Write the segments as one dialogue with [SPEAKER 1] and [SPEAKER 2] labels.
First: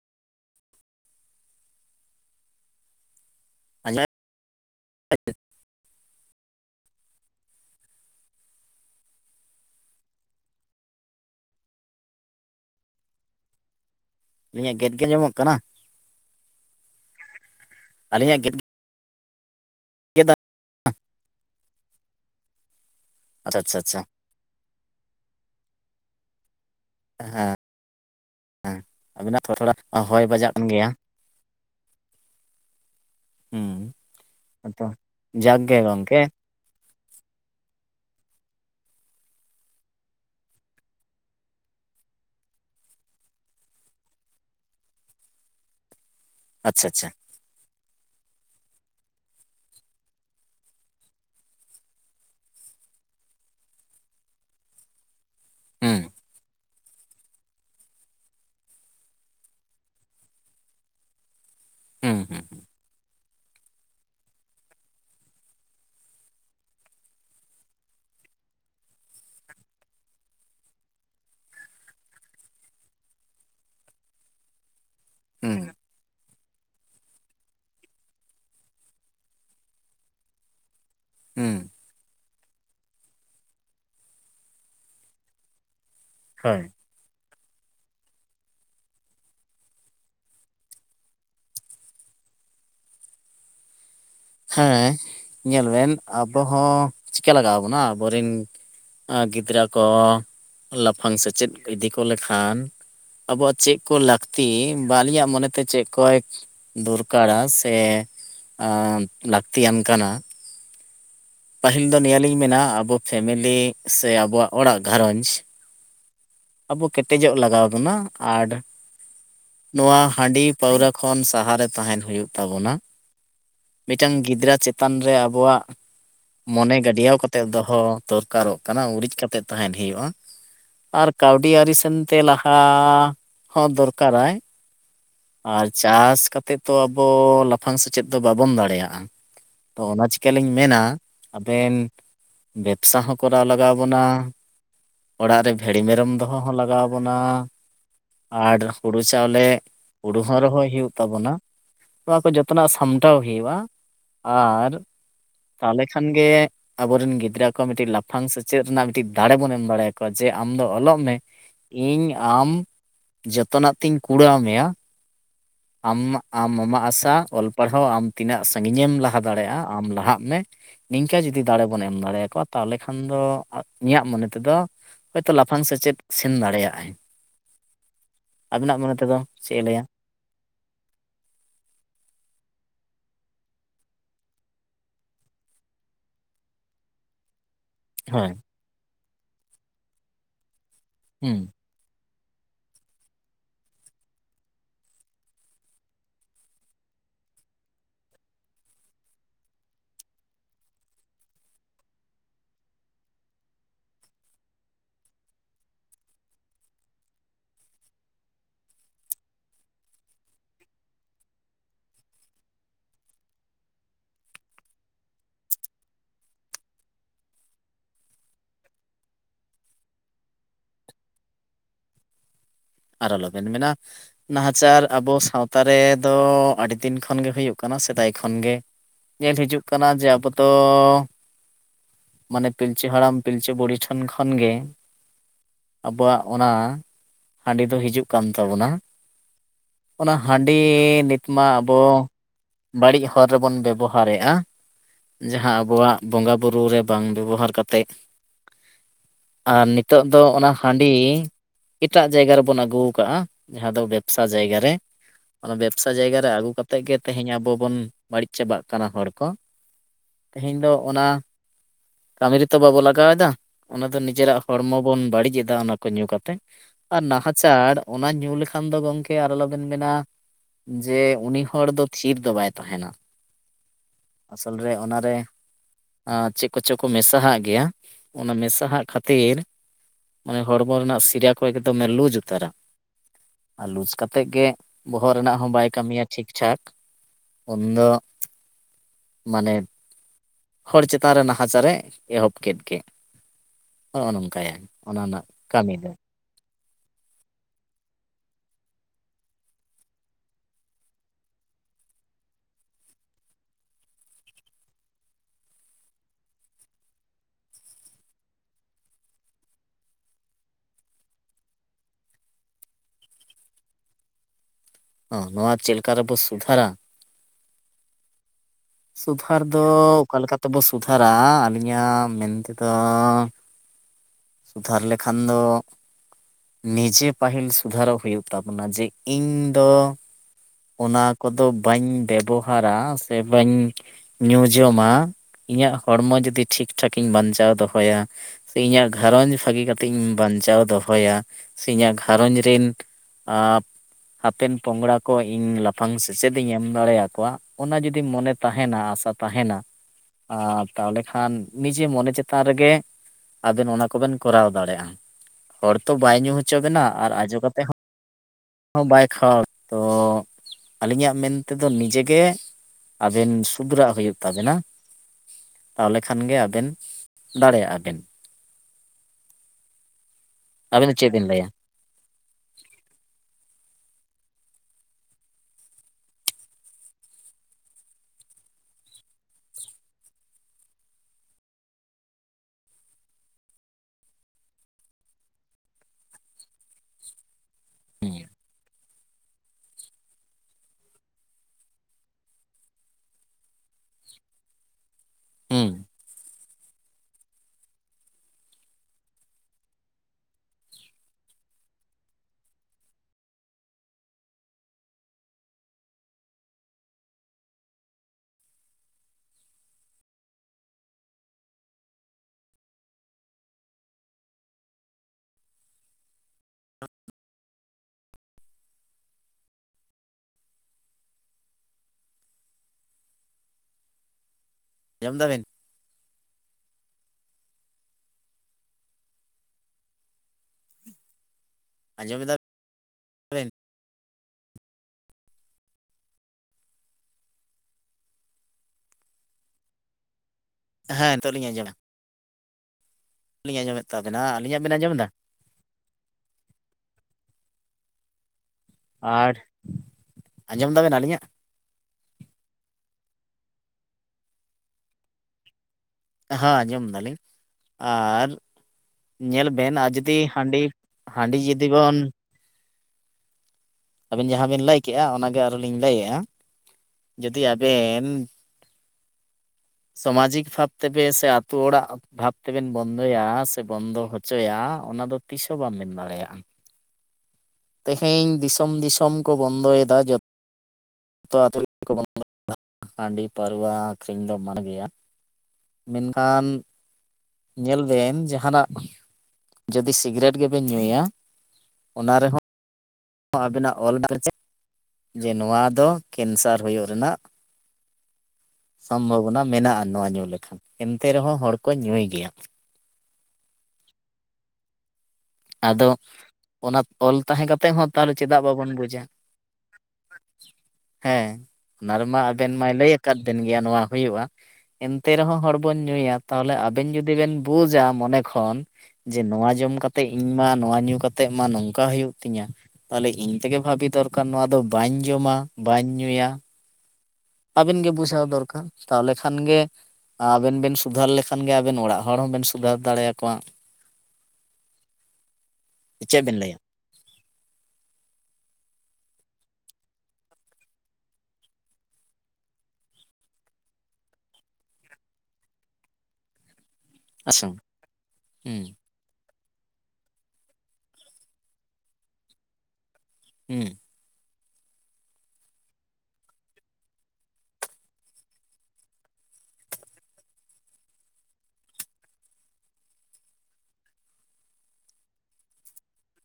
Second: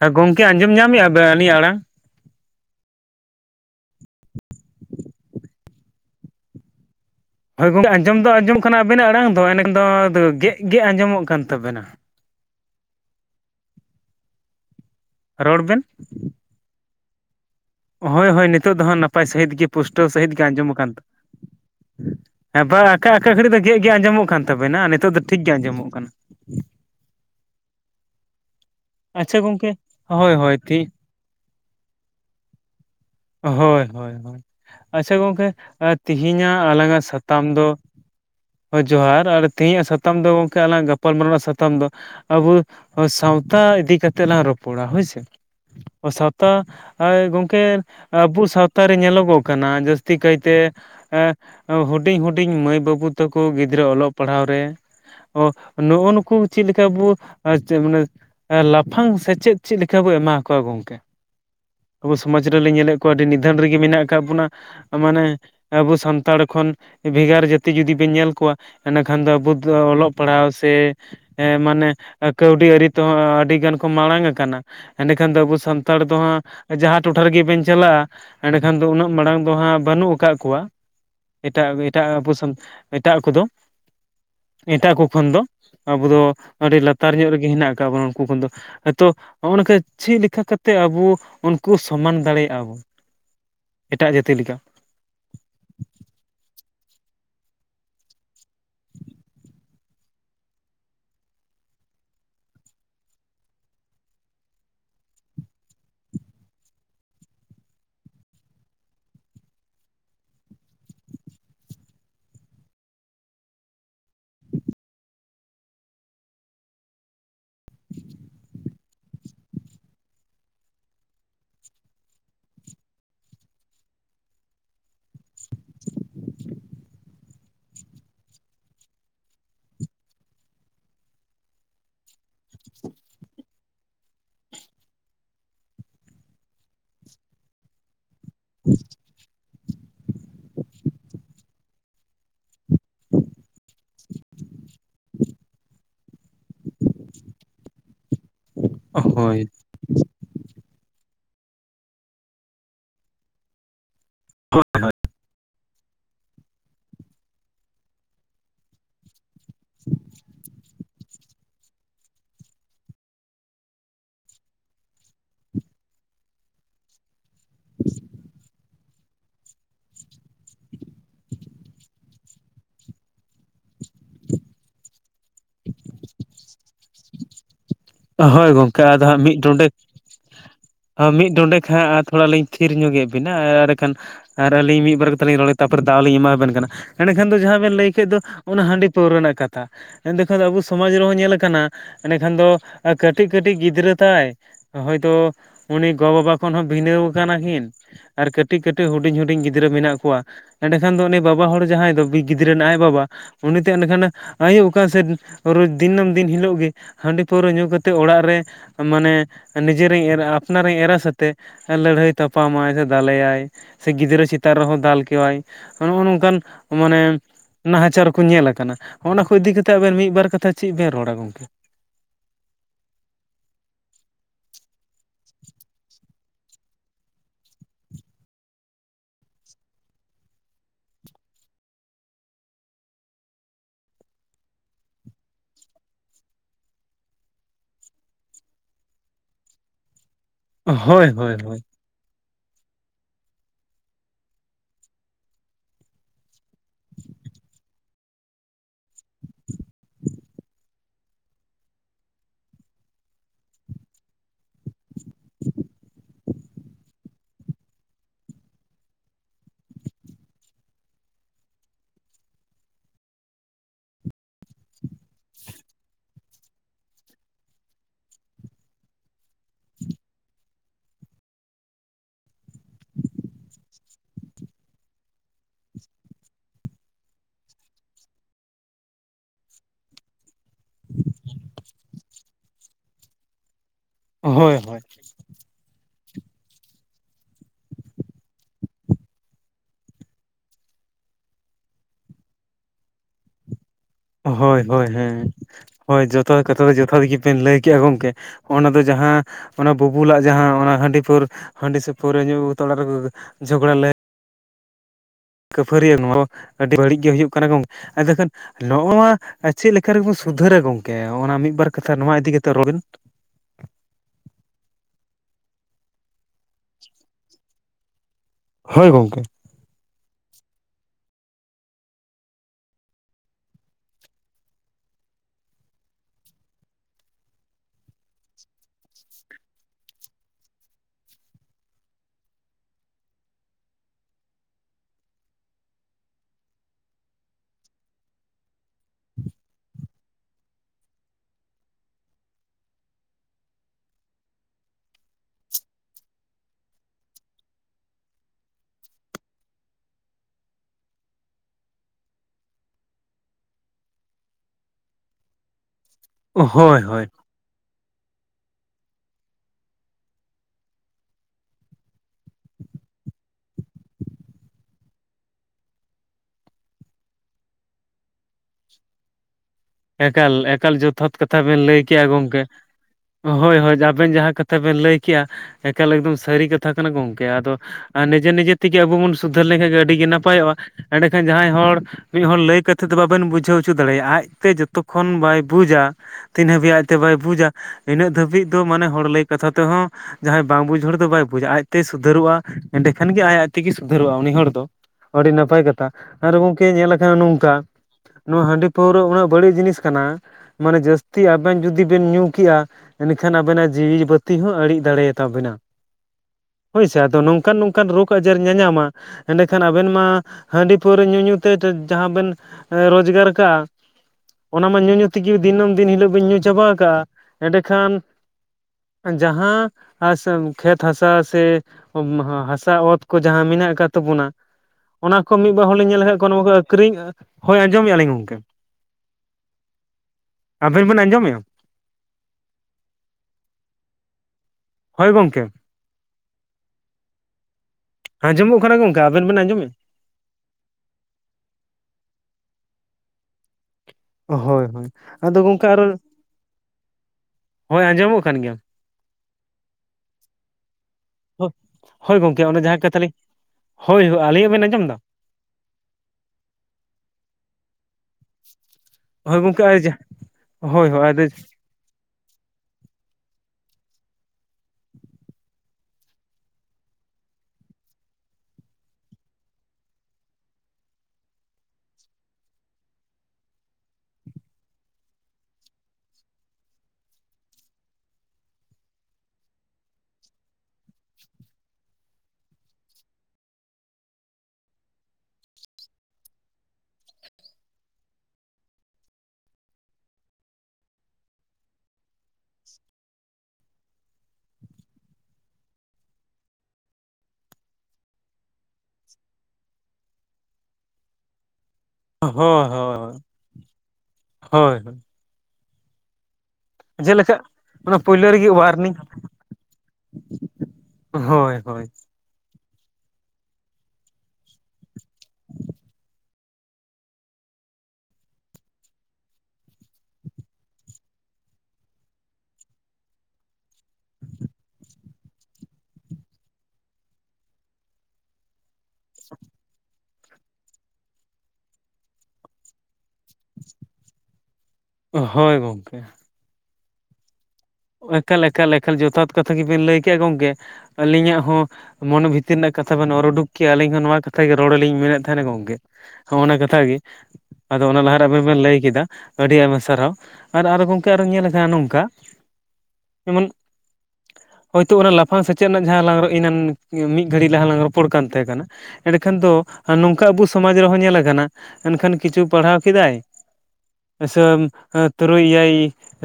[SPEAKER 1] ᱦᱮᱸ ᱜᱚᱢᱠᱮ ᱟᱸᱡᱚᱢ ᱢᱮᱜᱟ ᱵᱮᱱ ᱟᱹᱞᱤᱧᱟᱜ ᱟᱲᱟᱝ?
[SPEAKER 2] ᱟᱸᱡᱚᱢ [inaudible]
[SPEAKER 1] ᱦᱳᱭ ᱜᱚᱢᱠᱮ ᱟᱸᱡᱚᱢ ᱫᱚ ᱟᱸᱡᱚᱢᱚᱜ ᱠᱟᱱᱟ ᱟᱵᱮᱱᱟᱜ ᱟᱲᱟᱝ ᱫᱚ ᱮᱱᱮᱠ ᱫᱚ [unintelligible] ᱜᱮᱜ ᱜᱮᱜ ᱟᱸᱡᱚᱢᱚᱜ ᱠᱟᱱ ᱛᱟᱵᱮᱱᱟ᱾
[SPEAKER 2] ᱤᱧᱟᱜ ᱜᱮᱫ ᱜᱮ ᱟᱸᱡᱚᱢᱚᱜ ᱠᱟᱱᱟ?
[SPEAKER 1] ᱨᱚᱲ ᱵᱮᱱ ᱦᱳᱭ
[SPEAKER 2] ᱟᱹᱞᱤᱧᱟᱜ
[SPEAKER 1] ᱦᱳᱭ
[SPEAKER 2] ᱜᱮᱫ
[SPEAKER 1] ᱱᱤᱛᱚᱜ ᱫᱚ ᱦᱟᱸᱜ ᱱᱟᱯᱟᱭ ᱥᱟᱹᱦᱤᱫ ᱜᱮ ᱯᱩᱥᱴᱟᱹᱣ
[SPEAKER 2] ᱜᱮᱫ
[SPEAKER 1] ᱥᱟᱹᱦᱤᱫ ᱜᱮ ᱟᱹᱡᱚᱢᱚᱜ ᱠᱟᱱ ᱦᱮᱸ ᱵᱟᱝ ᱟᱠᱟ ᱟᱠᱟ ᱜᱷᱟᱹᱲᱤᱡ ᱫᱚ
[SPEAKER 2] ᱟᱪᱪᱷᱟ
[SPEAKER 1] ᱜᱮᱜ
[SPEAKER 2] ᱟᱪᱪᱷᱟ
[SPEAKER 1] ᱜᱮᱜ
[SPEAKER 2] ᱟᱪᱪᱷᱟ
[SPEAKER 1] ᱟᱸᱡᱚᱢᱚᱜ ᱠᱟᱱ ᱛᱟᱵᱮᱱᱟ ᱟ ᱱᱤᱛᱚᱜ ᱫᱚ ᱴᱷᱤᱠ ᱜᱮ ᱟᱸᱡᱚᱢᱚᱜ ᱠᱟᱱᱟ᱾
[SPEAKER 2] ᱦᱮᱸ ᱦᱮᱸ
[SPEAKER 1] ᱟᱪᱪᱷᱟ ᱜᱚᱝᱠᱮ
[SPEAKER 2] [unintelligible] ᱦᱚᱭ
[SPEAKER 1] ᱦᱳᱭ
[SPEAKER 2] ᱵᱟᱡᱟᱜ
[SPEAKER 1] ᱦᱳᱭ
[SPEAKER 2] ᱠᱟᱱ
[SPEAKER 1] ᱴᱷᱤᱠ
[SPEAKER 2] ᱜᱮᱭᱟ᱾
[SPEAKER 1] ᱦᱳᱭ
[SPEAKER 2] ᱦᱩᱸ
[SPEAKER 1] ᱦᱳᱭ
[SPEAKER 2] ᱛᱚ
[SPEAKER 1] ᱟᱪᱪᱷᱟ ᱜᱚᱢᱠᱮ,
[SPEAKER 2] ᱡᱟᱠ ᱜᱮ ᱜᱚᱝᱠᱮ
[SPEAKER 1] ᱛᱤᱦᱤᱧᱟᱜ ᱟᱞᱟᱝᱟᱜ ᱥᱟᱛᱟᱢ ᱫᱚ ᱦᱳᱭ ᱡᱚᱦᱟᱨ ᱟᱨ ᱛᱮᱦᱤᱧᱟᱜ ᱥᱟᱛᱟᱢ ᱫᱚ ᱜᱚᱢᱠᱮ ᱟᱞᱟᱝ ᱜᱟᱯᱟᱞ ᱢᱟᱨᱟᱣ ᱥᱟᱛᱟᱢ ᱫᱚ ᱟᱵᱚ ᱥᱟᱶᱛᱟ ᱤᱫᱤ ᱠᱟᱛᱮᱜ ᱞᱟᱝ ᱨᱚᱯᱚᱲᱟ ᱦᱳᱭ ᱥᱮ᱾ ᱥᱟᱶᱛᱟ
[SPEAKER 2] ᱟᱪᱪᱷᱟ ᱟᱪᱪᱷᱟ
[SPEAKER 1] ᱦᱳᱭ ᱜᱚᱢᱠᱮ ᱟᱵᱚ ᱥᱟᱶᱛᱟ ᱨᱮ ᱧᱮᱞᱚ ᱜᱚᱜ ᱠᱟᱱᱟ ᱡᱟᱹᱥᱛᱤ ᱠᱟᱭᱛᱮ ᱦᱮᱸ ᱦᱩᱰᱤᱧ ᱦᱩᱰᱤᱧ ᱢᱟᱹᱭ ᱵᱟᱹᱵᱩ ᱛᱟᱠᱚ ᱜᱤᱫᱽᱨᱟᱹ ᱚᱞᱚᱜ ᱯᱟᱲᱦᱟᱣ ᱨᱮ ᱚ
[SPEAKER 2] ᱦᱩᱸ
[SPEAKER 1] ᱱᱩᱜᱩ ᱱᱩᱠᱩ ᱪᱤᱞᱤᱠᱟ ᱵᱩ ᱟᱨ ᱪᱮᱜ ᱢᱟᱱᱮ ᱞᱟᱯᱷᱟᱝ ᱥᱮᱪᱮᱜ ᱪᱮᱜ ᱞᱮᱠᱟ ᱵᱚ ᱮᱢᱟ ᱠᱚᱣᱟ ᱜᱚᱝᱠᱮ? ᱟᱵᱚ
[SPEAKER 2] ᱦᱩᱸ ᱦᱩᱸ
[SPEAKER 1] ᱥᱚᱢᱟᱡᱽ ᱨᱮᱞᱮ ᱧᱮᱞᱮᱜ ᱠᱚᱣᱟ ᱟᱹᱰᱤ ᱱᱤᱫᱷᱟᱹᱱ ᱨᱮᱜᱮ ᱢᱮᱱᱟᱜ ᱟᱠᱟᱜ ᱵᱚᱱᱟ ᱢᱟᱱᱮ ᱟᱵᱚ ᱥᱟᱱᱛᱟᱲ ᱠᱷᱚᱱ ᱵᱷᱮᱜᱟᱨ ᱡᱟᱹᱛᱤ ᱡᱩᱫᱤ ᱵᱤᱱ ᱧᱮᱞ ᱠᱚᱣᱟ, ᱮᱱᱮᱠᱷᱟᱱ ᱫᱚ ᱟᱵᱩ ᱫᱚ ᱚᱞᱚᱜ ᱯᱟᱲᱦᱟᱣ ᱥᱮ ᱦᱮᱸ ᱢᱟᱱᱮ ᱠᱟᱹᱣᱰᱤ ᱟᱹᱨᱤ ᱛᱮᱦᱚᱸ ᱟᱹᱰᱤ ᱜᱟᱱ ᱠᱚ ᱢᱟᱲᱟᱝ ᱟᱠᱟᱱᱟ᱾ ᱮᱸᱰᱮᱠᱷᱟᱱ ᱫᱚ ᱟᱵᱚ
[SPEAKER 2] ᱦᱩᱸ
[SPEAKER 1] ᱥᱟᱱᱛᱟᱲ ᱫᱚ ᱦᱟᱸᱜ ᱡᱟᱦᱟᱸ ᱴᱚᱴᱷᱟ ᱨᱮᱜᱮ ᱵᱮᱱ ᱪᱟᱞᱟᱜᱼᱟ, ᱮᱸᱰᱮᱠᱷᱟᱱ ᱫᱚ ᱩᱱᱟᱹᱜ ᱢᱟᱲᱟᱝ ᱫᱚ ᱦᱟᱸᱜ ᱵᱟᱹᱱᱩᱜ ᱟᱠᱟᱜ ᱠᱚᱣᱟ,
[SPEAKER 2] ᱦᱩᱸ
[SPEAKER 1] ᱮᱴᱟᱜ ᱢᱤᱫ ᱮᱴᱟᱜ ᱟᱵᱚ ᱥᱟᱱ ᱮᱴᱟᱜ ᱠᱚᱫᱚ ᱮᱴᱟᱜ ᱠᱚ ᱠᱷᱚᱱ ᱫᱚ ᱟᱵᱚ ᱫᱚ
[SPEAKER 2] ᱦᱳᱭ
[SPEAKER 1] ᱟᱹᱰᱤ ᱞᱟᱛ ᱞᱟᱛᱟᱨ ᱧᱚᱜ ᱨᱮᱜᱤ ᱦᱮᱱᱟᱜ ᱟᱠᱟᱜ ᱵᱚᱱᱟ ᱩᱱᱠᱩ ᱠᱷᱚᱱ ᱫᱚ, ᱛᱚ ᱦᱚᱜᱚ ᱱᱚᱝᱠᱟ ᱪᱤᱜ ᱞᱮᱠᱟ ᱠᱟᱛᱮᱜ ᱟᱵᱩ ᱚᱱ ᱠᱩ ᱥᱚᱢᱟᱱ ᱫᱟᱲᱮᱭᱟᱜᱼᱟ ᱵᱚ ᱮᱴᱟᱜ ᱡᱟᱹᱛᱤ ᱞᱮᱠᱟ᱾
[SPEAKER 2] ᱦᱮᱸ ᱧᱮᱞ ᱵᱮᱱ ᱟᱵᱚ ᱦᱚᱸ ᱪᱤᱠᱟᱹ ᱞᱟᱜᱟᱣ ᱵᱚᱱᱟ ᱟᱵᱚᱨᱤᱱ ᱟ ᱜᱤᱫᱽᱨᱟᱹ ᱠᱚ ᱞᱟᱯᱷᱟᱝ ᱥᱮᱪᱮᱫ ᱤᱫᱤ ᱠᱚ ᱞᱮᱠᱷᱟᱱ ᱟᱵᱚᱣᱟᱜ ᱪᱮᱜ ᱠᱚ ᱞᱟᱠᱛᱤ, ᱵᱟ ᱟᱹᱞᱤᱧᱟᱜ ᱢᱚᱱᱮᱛᱮ ᱪᱮᱜ ᱠᱚᱭ ᱫᱚᱨᱠᱟᱨᱟ ᱥᱮ ᱟᱢ ᱞᱟᱹᱠᱛᱤᱭᱟᱱ ᱠᱟᱱᱟ ᱯᱟᱞᱤᱧ ᱫᱚ ᱱᱤᱭᱟᱹᱞᱤᱧ ᱢᱮᱱᱟ ᱟᱵᱚ ᱯᱷᱮᱢᱮᱞᱤ ᱥᱮ ᱟᱵᱚᱣᱟᱜ ᱚᱲᱟᱜ ᱜᱷᱟᱨᱚᱸᱡᱽ ᱟᱵᱚ ᱠᱮᱴᱮᱡᱚᱜ ᱞᱟᱜᱟᱣ ᱵᱚᱱᱟ ᱟᱨ ᱱᱚᱣᱟ ᱦᱟᱺᱰᱤ, ᱯᱟᱹᱣᱨᱟᱹ ᱠᱷᱚᱱ ᱥᱟᱦᱟᱨᱮ ᱛᱟᱦᱮᱱ ᱦᱩᱭᱩᱜ ᱛᱟᱵᱚᱱᱟ᱾ ᱢᱤᱜᱴᱟᱝ ᱜᱤᱫᱽᱨᱟᱹ ᱪᱮᱛᱟᱱ ᱨᱮ ᱟᱵᱚᱣᱟᱜ ᱢᱚᱱᱮ ᱜᱟᱹᱰᱭᱟᱹᱣ ᱠᱚᱛ ᱠᱟᱛᱮ ᱫᱚᱦᱚ ᱫᱚᱨᱠᱟᱨᱚᱜ ᱠᱟᱱᱟ ᱩᱨᱤᱡ ᱠᱟᱛᱮ ᱛᱟᱦᱮᱱ ᱦᱩᱭᱩᱜᱼᱟ ᱟᱨ ᱠᱟᱹᱣᱰᱤ ᱟᱹᱨᱤ ᱥᱮᱱ ᱛᱮ ᱞᱟᱦᱟ ᱦᱚᱸ ᱫᱚᱨᱠᱟᱨᱟᱭ ᱟᱨ ᱪᱟᱥ ᱠᱟᱛᱮᱫ ᱛᱚ ᱟᱵᱚ ᱞᱟᱯᱷᱟᱝ ᱥᱮᱪᱮᱫ ᱫᱚ ᱵᱟᱵᱚᱱ ᱫᱟᱲᱮᱭᱟᱜᱼᱟ ᱛᱚ ᱚᱱᱟ ᱪᱤᱠᱟᱹ ᱞᱤᱧ ᱢᱮᱱᱟ ᱟᱵᱮᱱ ᱵᱮᱵᱽᱥᱟ ᱦᱚᱸ ᱠᱚᱨᱟᱣ ᱞᱟᱜᱟᱣ ᱵᱚᱱᱟ ᱚᱲᱟᱜ ᱨᱮ ᱵᱷᱮᱲᱤ ᱢᱮᱨᱚᱢ ᱫᱚᱦᱚ ᱦᱚᱸ ᱞᱟᱜᱟᱣ ᱵᱚᱱᱟ ᱟᱨ ᱦᱳᱲᱳ
[SPEAKER 1] ᱦᱳᱭ
[SPEAKER 2] ᱪᱟᱣᱞᱮᱼᱼ ᱦᱩᱲᱩ ᱦᱚᱸ ᱨᱚᱦᱚᱭ ᱦᱩᱭᱩᱜ ᱛᱟᱵᱚᱱᱟ ᱱᱚᱣᱟ ᱠᱚ ᱡᱚᱛᱚᱱᱟᱜ ᱥᱟᱢᱴᱟᱣ ᱦᱩᱭᱩᱜᱼᱟ ᱟᱨ ᱛᱟᱦᱚᱞᱮ ᱠᱷᱟᱱ ᱜᱮ ᱟᱵᱚ ᱨᱮᱱ ᱜᱤᱫᱽᱨᱟᱹ ᱠᱚ ᱢᱤᱫᱴᱤᱡ ᱞᱟᱯᱷᱟᱝ ᱥᱮᱪᱮᱫ ᱨᱮᱱᱟᱜ ᱢᱤᱫᱴᱤᱡᱼᱼ ᱫᱟᱲᱮ ᱵᱚᱱ ᱮᱢ ᱫᱟᱲᱮᱭᱟ ᱠᱚᱣᱟ ᱡᱮ ᱟᱢ ᱫᱚ ᱚᱞᱚᱜ ᱢᱮ ᱤᱧ ᱟᱢ ᱡᱚᱛᱚᱱᱟᱜ ᱛᱤᱧ ᱠᱩᱲᱟᱹ ᱢᱮᱭᱟ ᱟᱢ ᱟᱢ ᱟᱢᱟᱜ ᱟᱥᱟ ᱚᱞ ᱯᱟᱲᱦᱟᱣ ᱟᱢ ᱛᱤᱱᱟᱹᱜ ᱥᱟᱺᱜᱤᱧ ᱮᱢ ᱞᱟᱦᱟ ᱫᱟᱲᱮᱭᱟᱜᱼᱟ ᱟᱢ ᱞᱟᱦᱟᱜ ᱢᱮ ᱱᱤᱝᱠᱟᱹ ᱡᱩᱫᱤ ᱫᱟᱲᱮ ᱵᱚᱱ ᱮᱢ ᱫᱟᱲᱮᱭᱟ ᱠᱚᱣᱟ ᱛᱟᱦᱚᱞᱮ ᱠᱷᱟᱱ ᱫᱚ ᱤᱧᱟᱜ ᱢᱚᱱᱮ ᱛᱮᱫᱚ ᱦᱚᱭᱛᱳ ᱞᱟᱯᱷᱟᱝ ᱥᱮᱪᱮᱫ ᱥᱮᱱ ᱫᱟᱲᱮᱭᱟᱜᱼᱟᱭ
[SPEAKER 1] ᱦᱳᱭ
[SPEAKER 2] ᱟᱵᱤᱱᱟᱜ
[SPEAKER 1] ᱜᱚᱝᱠᱮ
[SPEAKER 2] ᱢᱚᱱᱮ
[SPEAKER 1] ᱟᱫᱚ
[SPEAKER 2] ᱛᱮᱫᱚ
[SPEAKER 1] ᱦᱟᱸᱜ ᱢᱤᱫ
[SPEAKER 2] ᱪᱮᱫ
[SPEAKER 1] ᱱᱚᱸᱰᱮᱠ
[SPEAKER 2] [inaudible]
[SPEAKER 1] ᱦᱚᱸ ᱢᱤᱫ ᱰᱚᱸᱰᱮᱠ [unintelligible] ᱛᱷᱚᱲᱟ ᱞᱤᱧ ᱛᱷᱤᱨ ᱧᱚᱜᱮᱫ ᱵᱤᱱᱟ ᱟᱨ ᱮᱸᱰᱮ ᱠᱷᱟᱱ ᱟᱨ ᱟᱹᱞᱤᱧ ᱢᱤᱫ ᱵᱟᱨ ᱠᱟᱛᱷᱟ ᱞᱤᱧ ᱨᱚᱲ ᱛᱟᱯᱚᱨᱮ ᱫᱟᱣ ᱞᱤᱧ ᱮᱢᱟᱵᱮᱱ ᱠᱟᱱᱟ ᱮᱸᱰᱮ ᱠᱷᱟᱱ ᱫᱚ ᱡᱟᱦᱟᱸ ᱵᱮᱱ ᱞᱟᱹᱭᱼᱼ ᱠᱷᱮᱡ ᱫᱚ
[SPEAKER 2] ᱦᱳᱭ
[SPEAKER 1] ᱚᱱᱟ ᱦᱟᱺᱰᱤ ᱯᱟᱹᱣᱨᱟᱹ ᱨᱮᱱᱟᱜ ᱠᱟᱛᱷᱟ ᱮᱸᱰᱮᱠᱷᱟᱱ ᱟᱵᱚ ᱥᱚᱢᱟᱡᱽ ᱨᱮᱦᱚᱸ ᱧᱮᱞ
[SPEAKER 2] ᱦᱩᱸ
[SPEAKER 1] ᱠᱟᱱᱟ ᱮᱸᱰᱮᱠᱷᱟᱱ ᱫᱚᱼᱼ ᱟᱨ ᱠᱟᱹᱴᱤᱡ ᱠᱟᱹᱴᱤᱡ ᱜᱤᱫᱽᱨᱟᱹ ᱛᱟᱭ ᱦᱚᱭᱛᱚ ᱩᱱᱤ ᱜᱚ ᱵᱟᱵᱟ ᱠᱷᱚᱱ ᱦᱚᱸ ᱵᱷᱤᱸᱱᱟᱹ ᱟᱠᱟᱱᱟ ᱠᱤᱱ ᱟᱨ ᱠᱟᱹᱴᱤᱡ ᱠᱟᱹᱴᱤᱡ ᱦᱩᱰᱤᱧ ᱦᱩᱰᱤᱧ ᱜᱤᱫᱽᱨᱟᱹ ᱢᱮᱱᱟᱜ ᱠᱚᱣᱟ ᱮᱸᱰᱮ ᱠᱷᱟᱱ ᱫᱚ ᱩᱱᱤ ᱵᱟᱵᱟ ᱦᱚᱲ ᱡᱟᱦᱟᱸᱭ ᱫᱚ [unintelligible] ᱜᱤᱫᱽᱨᱟᱹ ᱟᱡ ᱵᱟᱵᱟᱼᱼ ᱩᱱᱤ ᱛᱮ ᱮᱱᱠᱷᱟᱱ ᱟᱭᱩ ᱚᱠᱟ ᱥᱮ [unintelligible] ᱫᱤᱱᱟᱹᱢ ᱫᱤᱱ ᱦᱤᱞᱳᱜ ᱜᱮ ᱦᱟᱺᱰᱤ ᱯᱟᱹᱣᱨᱟᱹ ᱧᱩ [unintelligible] [unintelligible] ᱚᱲᱟᱜ ᱨᱮ ᱢᱟᱱᱮ ᱱᱤᱡᱮᱨᱤᱧ ᱮᱨᱟ ᱟᱯᱱᱟᱨᱤᱧ ᱮᱨᱟ ᱥᱟᱛᱮᱜ ᱞᱟᱹᱲᱦᱟᱹᱭ ᱛᱟᱯᱟᱢᱟᱭ ᱥᱮ ᱫᱟᱞᱮᱭᱟᱭ ᱥᱮ ᱜᱤᱫᱽᱨᱟᱹ ᱪᱮᱛᱟᱱ ᱨᱮᱦᱚᱸ ᱫᱟᱞ ᱠᱮᱣᱟᱭ ᱱᱚᱜᱼᱚ ᱱᱚᱝᱠᱟᱱ ᱢᱟᱱᱮᱼᱼ ᱱᱟᱦᱟᱪᱟᱨ ᱠᱚ ᱧᱮᱞ ᱟᱠᱟᱱᱟᱜ ᱱᱚᱜᱱᱟ ᱠᱚ ᱤᱫᱤ ᱠᱟᱛᱮᱫ ᱟᱵᱮᱱ ᱢᱤᱫ ᱵᱟᱨ ᱠᱟᱛᱷᱟ ᱪᱮᱫ ᱵᱮᱱ ᱨᱚᱲᱟ ᱜᱚᱝᱠᱮ
[SPEAKER 2] ᱟᱨ ᱟᱞᱚᱵᱮᱱ ᱢᱮᱱᱟᱼᱼ ᱱᱟᱦᱟᱪᱟᱨ ᱟᱵᱚ ᱥᱟᱶᱛᱟ ᱨᱮᱫᱚ ᱟᱹᱰᱤ ᱫᱤᱱ ᱠᱷᱚᱱ ᱜᱮ ᱦᱩᱭᱩᱜ ᱠᱟᱱᱟ ᱥᱮᱫᱟᱭ ᱠᱷᱚᱱ ᱜᱮᱼᱼ ᱧᱮᱞ ᱦᱤᱡᱩᱜ ᱠᱟᱱᱟ ᱡᱮ ᱟᱵᱚ ᱫᱚᱼᱼ ᱢᱟᱱᱮ ᱯᱤᱞᱪᱩ ᱦᱟᱲᱟᱢ ᱯᱤᱞᱪᱩ ᱵᱩᱲᱦᱤ ᱴᱷᱮᱱ ᱠᱷᱚᱱ ᱜᱮᱼᱼ ᱟᱵᱚᱣᱟᱜ ᱚᱱᱟ ᱦᱟᱺᱰᱤ ᱫᱚ ᱦᱤᱡᱩᱜ ᱠᱟᱱ ᱛᱟᱵᱚᱱᱟ ᱚᱱᱟ ᱦᱟᱺᱰᱤ
[SPEAKER 1] ᱦᱳᱭ ᱦᱳᱭ
[SPEAKER 2] ᱱᱤᱛᱢᱟ
[SPEAKER 1] ᱦᱳᱭ
[SPEAKER 2] ᱟᱵᱚ ᱵᱟᱹᱲᱤᱡ ᱦᱚᱨ ᱨᱮᱵᱚᱱ ᱵᱮᱵᱚᱦᱟᱨᱮᱫᱼᱟ ᱡᱟᱦᱟᱸ ᱟᱵᱚᱣᱟᱜ ᱵᱚᱸᱜᱟ ᱵᱩᱨᱩ ᱨᱮ ᱵᱟᱝ ᱵᱮᱵᱚᱦᱟᱨ ᱠᱟᱛᱮᱫ ᱟᱨ ᱱᱤᱛᱚᱜ ᱫᱚ ᱚᱱᱟ ᱦᱟᱺᱰᱤᱼᱼ ᱮᱴᱟᱜ ᱡᱟᱭᱜᱟ ᱨᱮ ᱵᱚᱱ ᱟᱹᱜᱩ ᱟᱠᱟᱜᱼᱟ ᱡᱟᱦᱟᱸ ᱫᱚ ᱵᱮᱵᱽᱥᱟ ᱡᱟᱭᱜᱟ ᱨᱮ ᱚᱱᱟ ᱵᱮᱵᱽᱥᱟ ᱡᱟᱭᱜᱟ ᱨᱮ ᱟᱹᱜᱩ ᱠᱟᱛᱮᱫ ᱜᱮ ᱛᱮᱦᱮᱧ ᱟᱵᱚ ᱵᱚᱱ ᱵᱟᱹᱲᱤᱡ ᱪᱟᱵᱟᱜ ᱠᱟᱱᱟ ᱦᱚᱲ ᱠᱚᱼᱼ ᱛᱮᱦᱮᱧ ᱫᱚ ᱚᱱᱟᱼᱼ ᱠᱟᱹᱢᱤ ᱨᱮᱛᱚ ᱵᱟᱵᱚ ᱞᱟᱜᱟᱣ ᱮᱫᱟ ᱚᱱᱟ ᱫᱚ ᱱᱤᱡᱮᱨᱟᱜ ᱦᱚᱲᱢᱚ ᱵᱚᱱ ᱵᱟᱹᱲᱤᱡ ᱮᱫᱟ ᱚᱱᱟ ᱠᱚ ᱧᱩ ᱠᱟᱛᱮᱜ ᱟᱨ ᱱᱟᱦᱟᱪᱟᱨ ᱚᱱᱟ ᱧᱩ ᱞᱮᱠᱷᱟᱱ ᱫᱚ ᱜᱚᱢᱠᱮ ᱟᱨ ᱟᱞᱚᱵᱮᱱ ᱢᱮᱱᱟ ᱡᱮ ᱩᱱᱤ ᱦᱚᱲ ᱫᱚ ᱛᱷᱤᱨ ᱫᱚ ᱵᱟᱭ ᱛᱟᱦᱮᱱᱟ ᱟᱥᱚᱞ ᱨᱮ ᱚᱱᱟ ᱨᱮᱼᱼ ᱟᱨ ᱪᱮᱫ ᱠᱚᱪᱚ ᱠᱚ ᱢᱮᱥᱟᱦᱟᱜ ᱜᱮᱭᱟ ᱚᱱᱟ ᱢᱮᱥᱟᱦᱟᱜ ᱠᱷᱟᱹᱛᱤᱨ ᱢᱟᱱᱮ ᱦᱚᱲᱢᱚ ᱨᱮᱱᱟᱜ ᱥᱤᱨᱟ ᱠᱚ [unintelligible] ᱮᱠᱫᱚᱢᱮ ᱞᱩᱡᱽ ᱩᱛᱟᱹᱨᱟ, ᱟᱨ ᱞᱩᱡᱽ ᱠᱟᱛᱮᱮᱫ ᱜᱮ
[SPEAKER 1] ᱦᱳᱭ ᱦᱳᱭ
[SPEAKER 2] ᱵᱚᱦᱚᱜ ᱨᱮᱱᱟᱜ ᱦᱚᱸ ᱵᱟᱭ ᱠᱟᱹᱢᱤᱭᱟ᱾ ᱴᱷᱤᱠᱴᱷᱟᱠ ᱩᱱ ᱫᱚ ᱢᱟᱱᱮ ᱦᱚᱲ ᱪᱮᱛᱟᱱ ᱨᱮ ᱱᱟᱦᱟᱪᱟᱨᱮ ᱮᱦᱚᱵ ᱠᱮᱫ ᱜᱮ᱾ ᱦᱚᱸᱜ-ᱚ ᱱᱚᱝᱠᱟᱭᱟᱭ ᱚᱱᱟ ᱨᱮᱱᱟᱜ ᱠᱟᱹᱢᱤ ᱫᱚ᱾
[SPEAKER 1] ᱛᱚ ᱠᱟᱛᱷᱟ ᱫᱚ ᱡᱚᱛᱷᱟᱫ ᱜᱮᱛᱩᱧ ᱞᱟᱹᱭ ᱠᱮᱜ-ᱟ ᱜᱚᱝᱠᱮ᱾ ᱚᱱᱟ ᱫᱚ ᱡᱟᱦᱟᱸ ᱚᱱᱟ ᱵᱩᱵᱩᱞᱟᱜ ᱡᱟᱦᱟᱸ ᱚᱱᱟ ᱦᱟᱺᱰᱤ ᱯᱟᱹᱣᱨᱟᱹ ᱦᱟᱺᱰᱤ ᱥᱮ ᱯᱟᱹᱣᱨᱟᱹ ᱧᱩ ᱟᱹᱜᱩ ᱠᱟᱛᱮ ᱚᱲᱟᱜ ᱨᱮᱠᱚ ᱡᱷᱚᱜᱽᱲᱟ ᱞᱮ ᱠᱷᱟᱹᱯᱟᱹᱨᱤᱭᱟᱹ ᱱᱚᱣᱟ ᱟᱹᱰᱤ ᱵᱟᱹᱲᱤᱡ ᱜᱮ ᱦᱩᱭᱩᱜ ᱠᱟᱱᱟ ᱜᱚᱝ, ᱟᱫᱚ ᱠᱷᱟᱱ ᱱᱚᱣᱟ ᱪᱮᱫ ᱞᱮᱠᱟ ᱨᱮᱵᱚᱱ ᱥᱩᱫᱷᱟᱹᱨᱟ ᱜᱚᱝᱠᱮ? ᱦᱚᱸᱜ-ᱚᱱᱟ ᱢᱤᱫᱵᱟᱨ ᱠᱟᱛᱷᱟ ᱱᱚᱣᱟ ᱤᱫᱤ ᱠᱟᱛᱮᱫ ᱨᱚᱲ ᱵᱤᱱ᱾
[SPEAKER 2] ᱦᱮᱸ, ᱱᱚᱣᱟ ᱪᱮᱞᱮᱠᱟ ᱨᱮᱵᱚ ᱥᱩᱫᱷᱟᱹᱨᱟ?
[SPEAKER 1] [inaudible] ᱦᱳᱭ ᱜᱚᱝᱠᱮ
[SPEAKER 2] ᱥᱩᱫᱷᱟᱹᱨ ᱫᱚ ᱚᱠᱟ ᱞᱮᱠᱟ ᱛᱮᱵᱚ ᱥᱩᱫᱷᱟᱹᱨᱟ ᱟᱞᱤᱧᱟᱜ ᱢᱮᱱᱛᱮᱫᱚ ᱥᱩᱫᱷᱟᱹᱨ ᱞᱮᱠᱷᱟᱱ ᱫᱚ ᱱᱤᱡᱮ ᱯᱟᱹᱦᱤᱞ ᱥᱩᱫᱷᱟᱨᱚᱜ ᱦᱩᱭᱩᱜ ᱛᱟᱵᱚᱱᱟ ᱡᱮ ᱤᱧ ᱫᱚ ᱚᱱᱟ ᱠᱚᱫᱚ ᱵᱟᱹᱧ ᱵᱮᱵᱚᱦᱟᱨᱟ ᱥᱮ ᱵᱟᱹᱧ ᱧᱩ-ᱡᱚᱢᱟ, ᱤᱧᱟᱹᱜ ᱦᱚᱲᱢᱚ ᱡᱩᱫᱤ ᱴᱷᱤᱠ ᱴᱷᱟᱠᱤᱧ ᱵᱟᱧᱪᱟᱣ ᱫᱚᱦᱚᱭᱟ᱾ ᱥᱮ ᱤᱧᱟᱹᱜ ᱜᱷᱟᱨᱚᱸᱡᱽ ᱵᱷᱟᱹᱜᱤ ᱠᱟᱛᱤᱜ ᱵᱟᱧᱪᱟᱣ ᱫᱚᱦᱚᱭᱟ ᱥᱮ ᱤᱧᱟᱹᱜ ᱜᱷᱟᱨᱚᱸᱡᱽ ᱨᱤᱱ ᱟᱵ ᱦᱟᱯᱮᱱ ᱯᱚᱝᱲᱟ ᱠᱚ ᱤᱧ ᱞᱟᱯᱷᱟᱝ ᱥᱮᱪᱮᱫᱤᱧ ᱮᱢ ᱫᱟᱲᱮᱭᱟᱠᱚᱣᱟ ᱚᱱᱟ ᱡᱩᱫᱤ ᱢᱚᱱᱮ ᱛᱟᱸᱦᱮᱱᱟ, ᱟᱥᱟ ᱛᱟᱸᱦᱮᱱᱟ ᱟ, ᱛᱟᱦᱞᱮ ᱠᱷᱟᱱ ᱱᱤᱡᱮ ᱢᱚᱱᱮ ᱪᱮᱛᱟᱱ ᱨᱮᱜᱮ ᱟᱵᱮᱱ ᱚᱱᱟ ᱠᱚᱵᱮᱱ ᱠᱚᱨᱟᱣ ᱫᱟᱲᱮᱜ-ᱟ᱾ ᱦᱚᱲ ᱛᱚ ᱵᱟᱭ ᱧᱩ
[SPEAKER 1] ᱦᱳᱭ
[SPEAKER 2] ᱦᱚᱪᱚᱵᱮᱱᱟ
[SPEAKER 1] ᱦᱳᱭ
[SPEAKER 2] ᱟᱨ ᱟᱡᱚ ᱠᱟᱛᱮ ᱦᱚᱸ [inaudible] ᱦᱚᱸ ᱵᱟᱭ ᱠᱷᱟᱣᱟᱣ ᱛᱚ ᱟᱹᱞᱤᱧᱟᱜ ᱢᱮᱱᱛᱮᱫᱚ ᱱᱤᱡᱮᱜᱮ ᱟᱵᱮᱱ ᱥᱩᱫᱷᱨᱟᱹᱜ ᱦᱩᱭᱩᱜ ᱛᱟᱵᱮᱱᱟ᱾ ᱛᱟᱦᱞᱮ ᱠᱷᱟᱱ ᱜᱮ ᱟᱵᱮᱱ ᱫᱟᱲᱮᱭᱟᱜ-ᱟ ᱵᱮᱱ᱾
[SPEAKER 1] ᱮᱠᱟᱞ ᱮᱠᱟᱞ
[SPEAKER 2] ᱟᱵᱮᱱ ᱫᱚ ᱪᱮᱫ
[SPEAKER 1] ᱡᱚᱛᱷᱟᱛ ᱠᱟᱛᱷᱟ
[SPEAKER 2] ᱞᱟᱹᱭᱟ
[SPEAKER 1] ᱵᱮᱱ ᱞᱟᱹᱭ ᱠᱮᱜ-ᱟ ᱜᱚᱝᱠᱮ᱾ ᱦᱳᱭ ᱦᱳᱭ, ᱡᱟ ᱟᱵᱮᱱ ᱡᱟᱦᱟᱸ ᱠᱟᱛᱷᱟ ᱵᱮᱱ ᱞᱟᱹᱭ ᱠᱮᱜ-ᱟ ᱮᱠᱟᱞ ᱮᱠᱫᱚᱢ ᱥᱟᱹᱨᱤ ᱠᱟᱛᱷᱟ ᱠᱟᱱᱟ ᱜᱚᱝᱠᱮ ᱟᱫᱚ ᱟ ᱱᱤᱡᱮ ᱱᱤᱡᱮ ᱛᱮᱜᱮ ᱟᱵᱚ ᱵᱚᱱ ᱥᱩᱫᱷᱟᱹᱨ ᱞᱮᱱᱠᱷᱟᱡ ᱜᱮ ᱟᱹᱰᱤᱜᱮ ᱱᱟᱯᱟᱭᱚᱜ-ᱟ᱾ ᱮᱸᱰᱮᱠᱷᱟᱱ ᱡᱟᱦᱟᱸᱭ ᱦᱚᱲ ᱢᱤᱫ ᱦᱚᱲ ᱞᱟᱹᱭᱠᱟᱛᱮ ᱫᱚ ᱵᱟᱵᱮᱱ ᱵᱩᱡᱷᱟᱹᱣ ᱦᱚᱪᱚ ᱫᱟᱲᱮᱭᱟ ᱟᱡᱛᱮ ᱡᱚᱛ ᱛᱚᱠᱷᱚᱱ ᱵᱟᱭ ᱵᱩᱡᱟ, ᱛᱤᱱ ᱦᱟᱹᱵᱤᱡ ᱟᱡᱛᱮ ᱵᱟᱭ ᱵᱩᱡᱟ ᱤᱱᱟᱹᱜ
[SPEAKER 2] ᱦᱮᱸ
[SPEAKER 1] ᱫᱷᱟᱹᱵᱤᱡ ᱫᱚ ᱢᱟᱱᱮ ᱦᱚᱲ ᱞᱟᱹᱭ ᱠᱟᱛᱷᱟ ᱛᱮᱦᱚᱸ ᱡᱟᱦᱟᱸᱭ ᱵᱟᱝ ᱵᱩᱡᱽ ᱦᱚᱲ ᱫᱚ ᱵᱟᱭ ᱵᱩᱡᱟ᱾ ᱟᱡᱛᱮᱭ ᱥᱩᱫᱷᱟᱹᱨᱚᱜ-ᱟ ᱮᱸᱰᱮᱠᱷᱟᱱ ᱜᱮ ᱟᱡ ᱟᱡ ᱛᱮᱜᱮ‌ ᱥᱩ ᱫᱷᱟᱹᱨᱚᱜ-ᱟ ᱩᱱᱤ ᱦᱚᱲ ᱫᱚ, ᱟᱹᱰᱤ ᱱᱟᱯᱟᱭ
[SPEAKER 2] ᱦᱮᱸ
[SPEAKER 1] ᱠᱟᱛᱷᱟ᱾ ᱟᱨ ᱜᱚᱝᱠᱮ ᱧᱮᱞ ᱠᱟᱱᱟ ᱱᱚᱝᱠᱟ, ᱱᱚᱣᱟ ᱦᱟᱺᱰᱤ ᱯᱟᱹᱣᱨᱟᱹ ᱩᱱᱟᱹᱜ ᱵᱟᱹᱲᱤᱡ ᱡᱤᱱᱤᱥ ᱠᱟᱱᱟ ᱢᱟᱱᱮ ᱡᱟᱹᱥᱛᱤ ᱟᱵᱮᱱ ᱡᱩᱫᱤ ᱵᱤᱱ ᱧᱩ ᱠᱮᱜ-ᱟ ᱮᱱᱠᱷᱟᱱ ᱟᱵᱮᱱᱟᱜ ᱡᱤᱣᱤ ᱵᱟᱹᱛᱤ ᱦᱚᱸ ᱟᱹᱬᱤᱡ ᱫᱟᱲᱮᱭᱟᱛᱟᱵᱮᱱᱟ᱾ ᱦᱳᱭᱥᱮ, ᱟᱫᱚ ᱱᱚᱝᱠᱟᱱ ᱱᱚᱝᱠᱟᱱ ᱨᱳᱜᱽ ᱟᱡᱟᱨ ᱧᱟᱧᱟᱢᱟ ᱮᱸᱰᱮᱠᱷᱟᱱ ᱟᱵᱮᱱ ᱢᱟ ᱦᱟᱺᱰᱤ ᱯᱟᱹᱣᱨᱟᱹ ᱧᱩ-ᱧᱩ ᱛᱮ ᱡᱟᱦᱟᱸ ᱵᱮᱱ ᱮᱸ, ᱨᱳᱡᱽᱜᱟᱨ ᱠᱟᱜ-ᱟ ᱚᱱᱟ ᱢᱟ ᱧᱩ ᱧᱩ ᱛᱤᱜᱤ ᱫᱤᱱᱟᱹᱢ ᱫᱤᱱ ᱦᱤᱞᱳᱜ ᱵᱤᱱ ᱧᱩ ᱪᱟᱵᱟ ᱠᱟᱜ-ᱟ ᱮᱸᱰᱮᱠᱷᱟᱱ ᱡᱟᱦᱟᱸ ᱟᱥᱮᱢ ᱠᱷᱮᱛ ᱦᱟᱥᱟ ᱥᱮ ᱩᱢ ᱢᱟ, ᱦᱟᱥᱟ ᱚᱛ ᱠᱚ ᱡᱟᱦᱟᱸ ᱢᱮᱱᱟᱜ ᱠᱟᱜ ᱛᱟᱵᱚᱱᱟ
[SPEAKER 2] ᱟᱸᱡᱚᱢ
[SPEAKER 1] ᱚᱱᱟ ᱠᱚ
[SPEAKER 2] ᱫᱟᱵᱮᱱ
[SPEAKER 1] ᱢᱤᱜ ᱵᱟ ᱦᱚᱞᱤᱧ ᱧᱮᱞ ᱠᱟᱜ ᱠᱚᱶᱟ ᱱᱚᱶᱟ ᱠᱚ ᱟᱠᱷᱨᱤᱧ, ᱦᱳᱭ ᱟᱸᱡᱚᱢᱮᱜ-ᱟ ᱞᱤᱧ ᱜᱚᱝᱠᱮ᱾ ᱟᱵᱮᱱ ᱵᱮᱱ ᱟᱸᱡᱚᱢᱮᱭᱟ?
[SPEAKER 2] ᱟᱡᱸᱚᱢᱮᱫᱟ
[SPEAKER 1] ᱦᱳᱭ ᱜᱚᱝᱠᱮ᱾ ᱟᱸᱡᱚᱢᱚᱜ ᱠᱟᱱᱟ ᱜᱚᱝᱠᱮ, ᱟᱵᱮᱱ ᱵᱮᱱ ᱟᱸᱡᱚᱢᱮᱜ-ᱟ?
[SPEAKER 2] ᱦᱮᱸ ᱱᱤᱛᱚᱜ ᱞᱤᱧ ᱟᱸᱡᱚᱢᱟ᱾ ᱞᱤᱧ ᱟᱡᱚᱢᱮᱫ ᱛᱟᱵᱤᱱᱟ᱾
[SPEAKER 1] ᱦᱳᱭ ᱦᱳᱭ ᱟᱫᱚ ᱜᱚᱝᱠᱮ ᱟᱨᱚ- ᱦᱳᱭ ᱟᱡᱚᱢᱚᱜ ᱠᱟᱱ ᱜᱮᱭᱟ᱾
[SPEAKER 2] ᱟᱨ ᱟᱡᱚᱢ ᱫᱟᱵᱮᱱ ᱟᱞᱤᱧᱟᱜ?
[SPEAKER 1] ᱦᱳ ᱦᱳᱭ ᱜᱚᱝᱠᱮ ᱚᱱᱮ ᱡᱟᱦᱟᱸ ᱠᱟᱛᱷᱟ ᱞᱤᱧ -ᱦᱳᱭ ᱦᱳ ᱟᱞᱤᱧᱟᱜ ᱵᱤᱱ ᱟᱡᱚᱢ ᱫᱟ?
[SPEAKER 2] ᱦᱟᱸ ᱟᱡᱚᱢ ᱫᱟᱞᱤᱧ ᱟᱨ
[SPEAKER 1] ᱦᱳᱭ
[SPEAKER 2] ᱧᱮᱞ
[SPEAKER 1] ᱜᱚᱝᱠᱮ
[SPEAKER 2] ᱵᱮᱱ ᱟᱨ ᱡᱩᱫᱤ ᱦᱟᱸᱰᱤ
[SPEAKER 1] ᱦᱳᱭ ᱦᱳᱭ ᱟᱫᱚ
[SPEAKER 2] ᱦᱟᱸᱰᱤ ᱡᱩᱫᱤ ᱵᱚᱱ ᱟᱵᱤᱱ ᱡᱟᱦᱟᱸ ᱵᱤᱱ ᱞᱟᱹᱭ ᱠᱮᱜᱼᱟ ᱚᱱᱟᱜᱮ ᱟᱨᱚ ᱞᱤᱧ ᱞᱟᱹᱭᱟ, ᱡᱩᱫᱤ ᱟᱵᱮᱱ ᱥᱟᱢᱟᱡᱤᱠ ᱵᱷᱟᱵ ᱛᱮᱵᱮ ᱥᱮ ᱟᱛᱩ ᱚᱲᱟᱜ ᱵᱷᱟᱵ ᱛᱮᱵᱮᱱ ᱵᱚᱱᱫᱚᱭᱟ ᱥᱮ ᱵᱚᱱᱫᱚ ᱦᱚᱪᱚᱭᱟ, ᱚᱱᱟ ᱫᱚ ᱛᱤᱥᱦᱚᱸ ᱵᱟᱢ ᱢᱮᱱ ᱫᱟᱲᱮᱭᱟᱜᱼᱟ᱾ ᱛᱮᱦᱮᱧ ᱫᱤᱥᱚᱢ ᱫᱤᱥᱚᱢ ᱠᱚ ᱵᱚᱱᱫᱚ ᱭᱮᱫᱟ ᱡᱚ ᱛᱚ ᱟᱛᱩ ᱨᱮᱠᱚ ᱵᱚᱱ ᱫᱚᱭ ᱫᱟ ᱦᱟᱺᱰᱤ ᱯᱟᱹᱨᱣᱟ ᱟᱹᱠᱷᱨᱤᱧ ᱫᱚ ᱢᱟᱱᱟ ᱜᱮᱭᱟ᱾ ᱢᱮᱱᱠᱷᱟᱱ ᱧᱮᱞ ᱵᱮᱱ ᱡᱟᱦᱟᱸᱱᱟᱜ ᱡᱩᱫᱤ ᱥᱤᱜᱨᱮᱴ ᱜᱮᱵᱮᱱ ᱧᱩᱭᱟ ᱚᱱᱟ ᱨᱮᱦᱚᱸ ᱟᱵᱮᱱᱟᱜ ᱚᱞ [unintelligible] ᱡᱮ ᱱᱚᱣᱟ ᱫᱚ ᱠᱮᱱᱥᱟᱨ ᱦᱩᱭᱩᱜ ᱨᱮᱱᱟᱜ ᱥᱚᱢᱵᱷᱚᱵᱚᱱᱟ ᱢᱮᱱᱟᱜᱼᱟ ᱱᱚᱣᱟ ᱧᱩ ᱞᱮᱠᱷᱟᱱ, ᱮᱱᱛᱮ ᱨᱮᱦᱚᱸ ᱦᱚᱲ ᱠᱚ ᱧᱩᱭ
[SPEAKER 1] ᱦᱳ
[SPEAKER 2] ᱜᱮᱭᱟ
[SPEAKER 1] ᱦᱳᱭ ᱦᱳᱭ ᱦᱳᱭ᱾
[SPEAKER 2] ᱟᱫᱚ ᱚᱱᱟ ᱛᱚᱞ
[SPEAKER 1] ᱡᱮᱞᱮᱠᱟ
[SPEAKER 2] ᱛᱟᱦᱮᱸ ᱠᱟᱛᱮᱫ ᱦᱚᱸ
[SPEAKER 1] ᱚᱱᱟ
[SPEAKER 2] ᱛᱟᱦᱚᱞᱮ
[SPEAKER 1] ᱯᱳᱭᱞᱳ
[SPEAKER 2] ᱪᱮᱫᱟᱜ
[SPEAKER 1] ᱨᱮᱜᱮ
[SPEAKER 2] ᱵᱟᱵᱚᱱ
[SPEAKER 1] ᱳᱣᱟᱨᱱᱤᱝ
[SPEAKER 2] ᱵᱩᱡᱟ? ᱦᱮᱸ
[SPEAKER 1] ᱦᱳᱭ ᱦᱳᱭ
[SPEAKER 2] ᱚᱱᱟ ᱨᱮᱢᱟ ᱟᱵᱮᱱ ᱢᱟᱭ ᱞᱟᱹᱭ ᱠᱟᱫ ᱵᱮᱱ ᱜᱮᱭᱟ ᱱᱚᱣᱟ ᱦᱩᱭᱩᱜᱼᱟ, ᱮᱱᱛᱮ ᱨᱮᱦᱚᱸ ᱦᱚᱲ ᱵᱚᱱ ᱧᱩᱭᱟ ᱛᱟᱦᱚᱞᱮ ᱟᱵᱮᱱ ᱡᱩᱫᱤ ᱵᱮᱱ ᱵᱩᱡᱟ ᱢᱚᱱᱮ ᱠᱷᱚᱱ, ᱡᱮ ᱱᱚᱣᱟ ᱡᱚᱢ ᱠᱟ ᱛᱮᱜ ᱤᱧ ᱢᱟ ᱱᱚᱣᱟ ᱧᱩ ᱠᱟᱛᱮ ᱢᱟ ᱱᱚᱝᱠᱟ ᱦᱩᱭᱩᱜ ᱛᱤᱧᱟᱹ ᱛᱟᱦᱚᱞᱮ ᱤᱧ ᱛᱮᱜᱮ ᱵᱷᱟᱵᱤ ᱫᱚᱨᱠᱟᱨ ᱱᱚᱣᱟ ᱫᱚ ᱵᱟᱹᱧ ᱡᱚᱢᱟ ᱵᱟᱹᱧ ᱧᱩᱭᱟ᱾ ᱟᱹᱵᱤᱱ ᱜᱮ ᱵᱩᱡᱷᱟᱹᱣ ᱫᱚᱨᱠᱟᱨ ᱛᱟᱦᱚᱞᱮ ᱠᱷᱟᱱ ᱜᱮ ᱟᱵᱮᱱ ᱵᱮᱱ ᱥᱩᱫᱷᱟᱹᱨ ᱞᱮᱠᱷᱟᱱ ᱜᱮ ᱟᱵᱮᱱ ᱚᱲᱟᱜ ᱦᱚᱲ ᱦᱚᱸ ᱵᱮᱱ ᱥᱩᱫᱷᱟᱹᱨ ᱫᱟᱲᱮ ᱭᱟᱠᱚᱣᱟ᱾
[SPEAKER 1] ᱦᱳᱭ ᱜᱚᱝᱠᱮ᱾
[SPEAKER 2] ᱪᱮᱫ ᱵᱮᱱ ᱞᱟᱹᱭᱟ
[SPEAKER 1] ᱮᱠᱟᱞ ᱮᱠᱟᱞ ᱮᱠᱟᱞ ᱡᱚᱛᱷᱟᱛ ᱠᱟᱛᱷᱟ ᱜᱮ ᱵᱤᱱ ᱞᱟᱹᱭ ᱠᱮᱜᱼᱟ ᱜᱚᱢᱠᱮ ᱟᱹᱞᱤᱧᱟᱜ ᱦᱚᱸ ᱢᱚᱱᱮ ᱵᱷᱤᱛᱤᱨ ᱨᱮᱱᱟᱜ ᱠᱟᱛᱷᱟ ᱵᱮᱱ ᱚᱨ ᱩᱰᱩᱠ ᱠᱮᱜᱼᱟ ᱟᱹᱞᱤᱧ ᱦᱚᱸ ᱱᱚᱣᱟ ᱠᱟᱛᱷᱟ ᱜᱮ ᱨᱚᱲ ᱞᱤᱧ ᱢᱮᱱᱮᱫ ᱛᱟᱦᱮᱸᱱᱟ ᱜᱚᱢᱠᱮ᱾ ᱦᱚᱸ ᱱᱟ ᱠᱟᱛᱷᱟ ᱜᱮ
[SPEAKER 2] ᱦᱮᱸ ᱥᱮ ᱵᱟᱝ
[SPEAKER 1] ᱟᱫᱚ ᱚᱱᱟ ᱞᱟᱦᱟ ᱨᱮ ᱟᱵᱮᱱ ᱵᱮᱱ
[SPEAKER 2] ᱦᱩᱸ
[SPEAKER 1] ᱞᱟᱹᱭ ᱠᱮᱫᱟ᱾ ᱟᱹᱰᱤ ᱟᱭᱢᱟ ᱥᱟᱨᱦᱟᱣ ᱟᱨ ᱟᱨᱚ ᱜᱚᱢᱠᱮ ᱟᱨᱚ ᱧᱮᱞ ᱟᱠᱟᱱᱟ ᱱᱚᱝᱠᱟ ᱡᱮᱢᱚᱱ
[SPEAKER 2] ᱦᱩᱸ
[SPEAKER 1] ᱦᱳᱭᱛᱳ ᱚᱱᱟ ᱞᱟᱯᱷᱟ ᱥᱮᱪᱮᱫ ᱨᱮᱱᱟᱜ ᱡᱟᱦᱟᱸ ᱞᱟᱝ ᱤᱱᱟᱝ ᱢᱤᱫ ᱜᱷᱟᱹᱲᱤᱡ ᱞᱟᱦᱟ ᱞᱟᱝ ᱨᱚᱯᱚᱲ ᱠᱟᱱ ᱛᱟᱦᱮᱸ ᱠᱟᱱᱟ, ᱮᱸᱰᱮᱠᱷᱟᱱ ᱫᱚ ᱱᱚᱝᱠᱟ ᱟᱵᱚ ᱥᱚᱢᱟᱡᱽ ᱨᱮᱦᱚᱸ ᱧᱮᱞ ᱠᱟᱱᱟ ᱮᱱᱠᱷᱟᱱ ᱠᱤᱪᱷᱩ ᱯᱟᱲᱦᱟᱣ ᱠᱮᱫᱟᱭ ᱥᱮ ᱛᱩᱨᱩᱭ ᱮᱭᱟᱭ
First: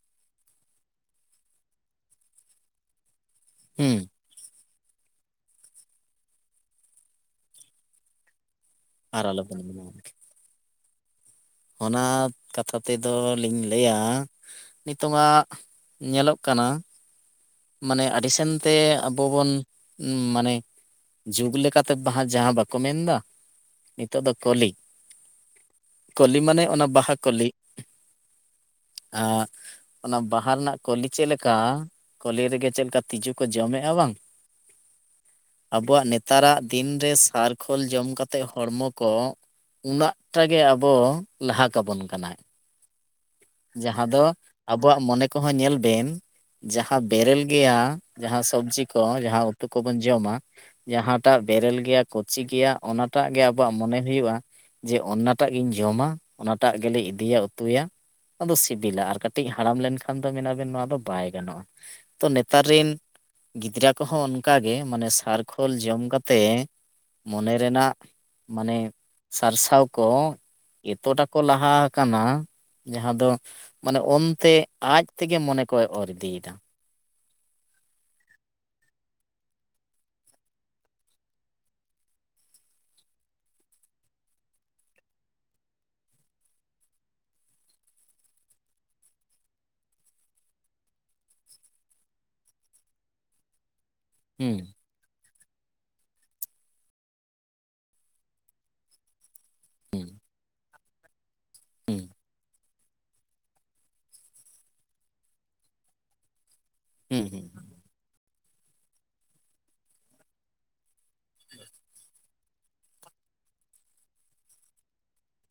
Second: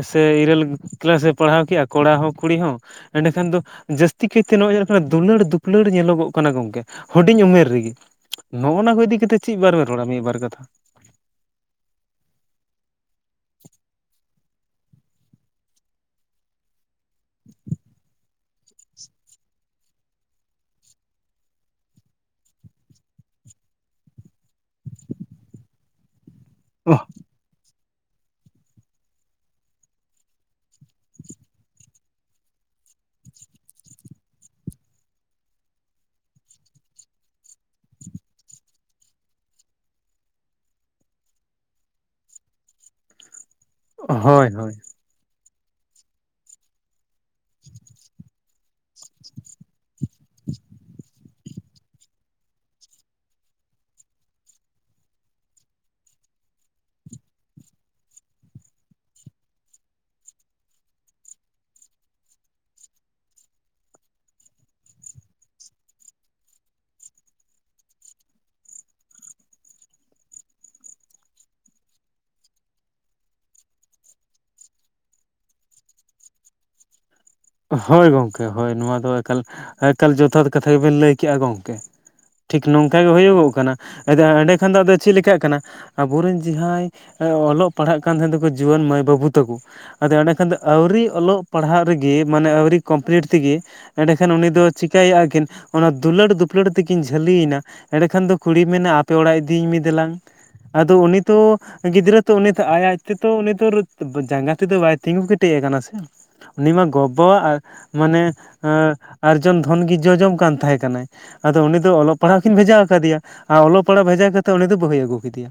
[SPEAKER 1] ᱥᱮ ᱤᱨᱟᱹᱞ ᱠᱮᱞᱟᱥ ᱮ ᱯᱟᱲᱦᱟᱣ ᱠᱮᱜᱼᱟ ᱠᱚᱲᱟ ᱦᱚᱸ ᱠᱩᱲᱤ ᱦᱚᱸ ᱮᱱᱮᱠᱷᱟᱱ ᱫᱚ
[SPEAKER 2] ᱦᱩᱸ
[SPEAKER 1] ᱡᱟᱹᱥ ᱛᱤ ᱠᱮᱛᱨᱮ ᱱᱚᱸᱜᱼᱚᱭ ᱫᱩᱞᱟᱹᱲ ᱫᱩᱯᱩᱞᱟᱹᱲ ᱧᱮᱞᱚᱜᱚᱜ ᱠᱟᱱᱟ ᱜᱚᱢᱠᱮ ᱦᱩᱰᱤᱧ ᱩᱢᱮᱨ ᱨᱮᱜᱮ᱾ ᱱᱚᱸᱜᱼᱱᱟ ᱠᱚ ᱤᱫᱤ
[SPEAKER 2] ᱟᱨ
[SPEAKER 1] ᱠᱟᱛᱮᱫ ᱪᱮᱫ
[SPEAKER 2] ᱟᱞᱚᱵᱮᱱ
[SPEAKER 1] ᱵᱟᱨ
[SPEAKER 2] ᱢᱮᱱᱟ
[SPEAKER 1] ᱵᱮᱱ ᱨᱚᱲᱟ ᱢᱤᱫᱵᱟᱨ ᱠᱟᱛᱷᱟ?
[SPEAKER 2] ᱚᱱᱟ ᱠᱟᱛᱷᱟ ᱛᱮᱫᱚ ᱞᱤᱧ ᱞᱟᱹᱭᱟ ᱱᱤᱛᱚᱜᱟᱜ ᱧᱮᱞᱚᱜ ᱠᱟᱱᱟ ᱢᱟᱱᱮ ᱟᱹᱰᱤ ᱥᱮᱱ ᱛᱮ ᱟᱵᱚ ᱵᱚᱱ ᱢᱟᱱᱮ ᱡᱩᱜᱽ ᱞᱮᱠᱟᱛᱮ ᱵᱟᱦᱟ ᱡᱟᱦᱟᱸ ᱵᱟᱠᱚ ᱢᱮᱱᱫᱟ ᱱᱤᱛᱚᱜ ᱫᱚ ᱠᱚᱞᱤ, ᱠᱚᱞᱤ ᱢᱟᱱᱮ ᱚᱱᱟ ᱵᱟᱦᱟ ᱠᱚᱞᱤ᱾ ᱟ ᱚᱱᱟ ᱵᱟᱦᱟ ᱨᱮᱱᱟᱜ ᱠᱚᱞᱤ ᱪᱮᱫ ᱞᱮᱠᱟ, ᱠᱚᱞᱤ ᱨᱮᱜᱮ ᱪᱮᱫ ᱞᱮᱠᱟ ᱛᱤᱡᱩ ᱠᱚ ᱡᱚᱢᱮᱫᱼᱟ ᱵᱟᱝ, ᱟᱵᱚᱣᱟᱜ ᱱᱮᱛᱟᱨᱟᱜ ᱫᱤᱱ ᱨᱮ ᱥᱟᱨᱠᱷᱳᱞ ᱡᱚᱢ ᱠᱟᱛᱮᱫ ᱦᱚᱲᱢᱚ ᱠᱚ ᱩᱱᱟᱹᱜ ᱴᱟ ᱜᱮ ᱟᱵᱚ ᱞᱟᱦᱟ ᱠᱟᱵᱚᱱ ᱠᱟᱱᱟ ᱡᱟᱦᱟᱸ ᱫᱚ
[SPEAKER 1] ᱦᱳᱭ ᱦᱳᱭ
[SPEAKER 2] ᱟᱵᱚᱣᱟᱜ ᱢᱚᱱᱮ ᱠᱚᱦᱚᱸ ᱧᱮᱞ ᱵᱮᱱ ᱡᱟᱦᱟᱸ ᱵᱮᱨᱮᱞ ᱜᱮᱭᱟ ᱡᱟᱦᱟᱸ ᱥᱚᱵᱽᱡᱤ ᱠᱚ ᱡᱟᱦᱟᱸ ᱩᱛᱩ ᱠᱚᱵᱚᱱ ᱡᱚᱢᱟ ᱡᱟᱦᱟᱸ ᱮᱴᱟᱜ ᱵᱮᱨᱮᱞ ᱜᱮᱭᱟ ᱠᱚᱪᱤ ᱜᱮᱭᱟ ᱚᱱᱟᱴᱟᱜ ᱜᱮ ᱟᱵᱚᱣᱟᱜ ᱢᱚᱱᱮ ᱦᱩᱭᱩᱜᱼᱟ ᱡᱮ ᱚᱱᱟᱴᱟᱜ ᱜᱤᱧ ᱡᱚᱢᱟ ᱚᱱᱟᱴᱟᱜ ᱜᱮᱞᱮ ᱤᱫᱤᱭᱟ ᱩᱛᱩᱭᱟ ᱚᱱᱟ ᱫᱚ ᱥᱤᱵᱤᱞᱟ ᱟᱨ ᱠᱟᱹᱴᱤᱡ ᱦᱟᱲᱟᱢ ᱞᱮᱱᱠᱷᱟᱱ ᱫᱚ ᱢᱮᱱᱟ ᱵᱮᱱ ᱱᱚᱣᱟ ᱫᱚ ᱵᱟᱭ ᱜᱟᱱᱚᱜᱼᱟ ᱛᱚ ᱱᱮᱛᱟᱨ ᱨᱤᱱ ᱜᱤᱫᱽᱨᱟᱹ ᱠᱚᱦᱚᱸ ᱚᱱᱠᱟᱜᱮ ᱢᱟᱱᱮ ᱥᱟᱨᱠᱷᱳᱞ ᱡᱚᱢ ᱠᱟᱛᱮᱫ ᱢᱚᱱᱮ ᱨᱮᱱᱟᱜ ᱢᱟᱱᱮ ᱥᱟᱨᱥᱟᱣ ᱠᱚ ᱮᱛᱚᱴᱟ ᱠᱚ ᱞᱟᱦᱟ ᱟᱠᱟᱱᱟ ᱡᱟᱦᱟᱸ ᱫᱚ ᱢᱟᱱᱮ ᱚᱱᱛᱮ ᱟᱡ ᱛᱮᱜᱮ ᱢᱚᱱᱮ ᱠᱚᱭ ᱚᱨ ᱤᱫᱤᱭᱮᱫᱟ ᱾
[SPEAKER 1] ᱦᱳᱭ ᱜᱚᱢᱠᱮ ᱦᱳᱭ ᱱᱚᱣᱟ ᱫᱚ ᱮᱠᱟᱞ ᱮᱠᱟᱞ ᱡᱚᱛᱷᱟᱛ ᱠᱟᱛᱷᱟ ᱜᱮᱵᱮᱱ ᱞᱟᱹᱭ ᱠᱮᱜᱼᱟ ᱜᱚᱢᱠᱮ, ᱴᱷᱤᱠ ᱱᱚᱝᱠᱟ ᱜᱮ ᱦᱩᱭᱩᱜᱚᱜ ᱠᱟᱱᱟ ᱮᱸᱰᱮ ᱠᱷᱚᱱ ᱫᱚ ᱟᱫᱚ ᱪᱮᱫ ᱪᱮᱠᱟᱜ ᱠᱟᱱᱟ ᱟᱵᱚ ᱨᱮᱱ ᱡᱟᱦᱟᱸᱭ ᱚᱞᱚᱜ ᱯᱟᱲᱦᱟᱜ ᱠᱟᱱ ᱛᱟᱦᱮᱸ ᱫᱚᱠᱚ ᱡᱩᱣᱟᱹᱱ ᱢᱟᱹᱭ ᱵᱟᱹᱵᱩ ᱛᱟᱠᱚ ᱟᱫᱚ ᱮᱸᱰᱮ ᱠᱷᱟᱱ ᱫᱚ ᱟᱹᱣᱨᱤ ᱚᱞᱚᱜ ᱯᱟᱲᱦᱟᱜ ᱨᱮᱜᱤ ᱢᱟᱱᱮ ᱟᱹᱣᱨᱤ ᱠᱚᱢᱯᱞᱤᱴ ᱛᱤᱜᱤ ᱮᱸᱰᱮᱠᱷᱟᱱ ᱩᱱᱤ ᱫᱚ
[SPEAKER 2] ᱦᱩᱸ
[SPEAKER 1] ᱪᱤᱠᱟᱹᱭᱮᱫᱼᱟ ᱠᱤᱱ ᱚᱱᱟ ᱫᱩᱞᱟᱹᱲ ᱫᱩᱯᱞᱟᱹᱲ ᱛᱮᱠᱤᱱ ᱡᱷᱟᱹᱞᱤᱭᱮᱱᱟ ᱮᱸᱬᱮᱠᱷᱟᱱ ᱫᱚ ᱠᱩᱲᱤᱭ ᱢᱮᱱᱟ ᱟᱯᱮ ᱚᱲᱟᱜ ᱤᱫᱤᱭᱤᱧ ᱢᱮ
[SPEAKER 2] ᱦᱩᱸ
[SPEAKER 1] ᱫᱮᱞᱟᱝ ᱟᱫᱚ ᱩᱱᱤ ᱛᱚ
[SPEAKER 2] ᱦᱩᱸ
[SPEAKER 1] ᱜᱤᱫᱽᱨᱟᱹ ᱛᱚ ᱩᱱᱤ ᱛᱚ ᱟᱡ ᱟᱡᱛᱮᱫᱚ ᱩᱱᱤ ᱫᱚ ᱡᱟᱸᱜᱟ ᱛᱮᱫᱚ ᱵᱟᱭ ᱛᱤᱸᱜᱩ ᱠᱮᱴᱮᱡ ᱟᱠᱟᱱᱟ ᱥᱮ ᱩᱱᱤ ᱢᱟ ᱜᱚ
[SPEAKER 2] ᱦᱩᱸ ᱦᱩᱸ
[SPEAKER 1] ᱵᱟᱵᱟᱣᱟᱜ ᱢᱟᱱᱮ ᱟᱨᱡᱚᱱ ᱫᱷᱚᱱ ᱜᱮ ᱡᱚᱡᱚᱢ ᱠᱟᱱ ᱛᱟᱦᱮᱸ ᱠᱟᱱᱟᱭ ᱟᱫᱚ ᱩᱱᱤ ᱫᱚ ᱚᱞᱚᱜ ᱯᱟᱲᱦᱟᱜ ᱠᱤᱱ ᱵᱷᱮᱡᱟ ᱟᱠᱟᱫᱮᱭᱟ ᱟᱨ ᱚᱞᱚᱜ ᱯᱟᱲᱦᱟᱜ ᱵᱷᱮᱡᱟ ᱠᱟᱛᱮᱫ ᱩᱱᱤ ᱫᱚ ᱵᱟᱹᱦᱩᱭ ᱟᱹᱜᱩ ᱠᱮᱫᱮᱭᱟ,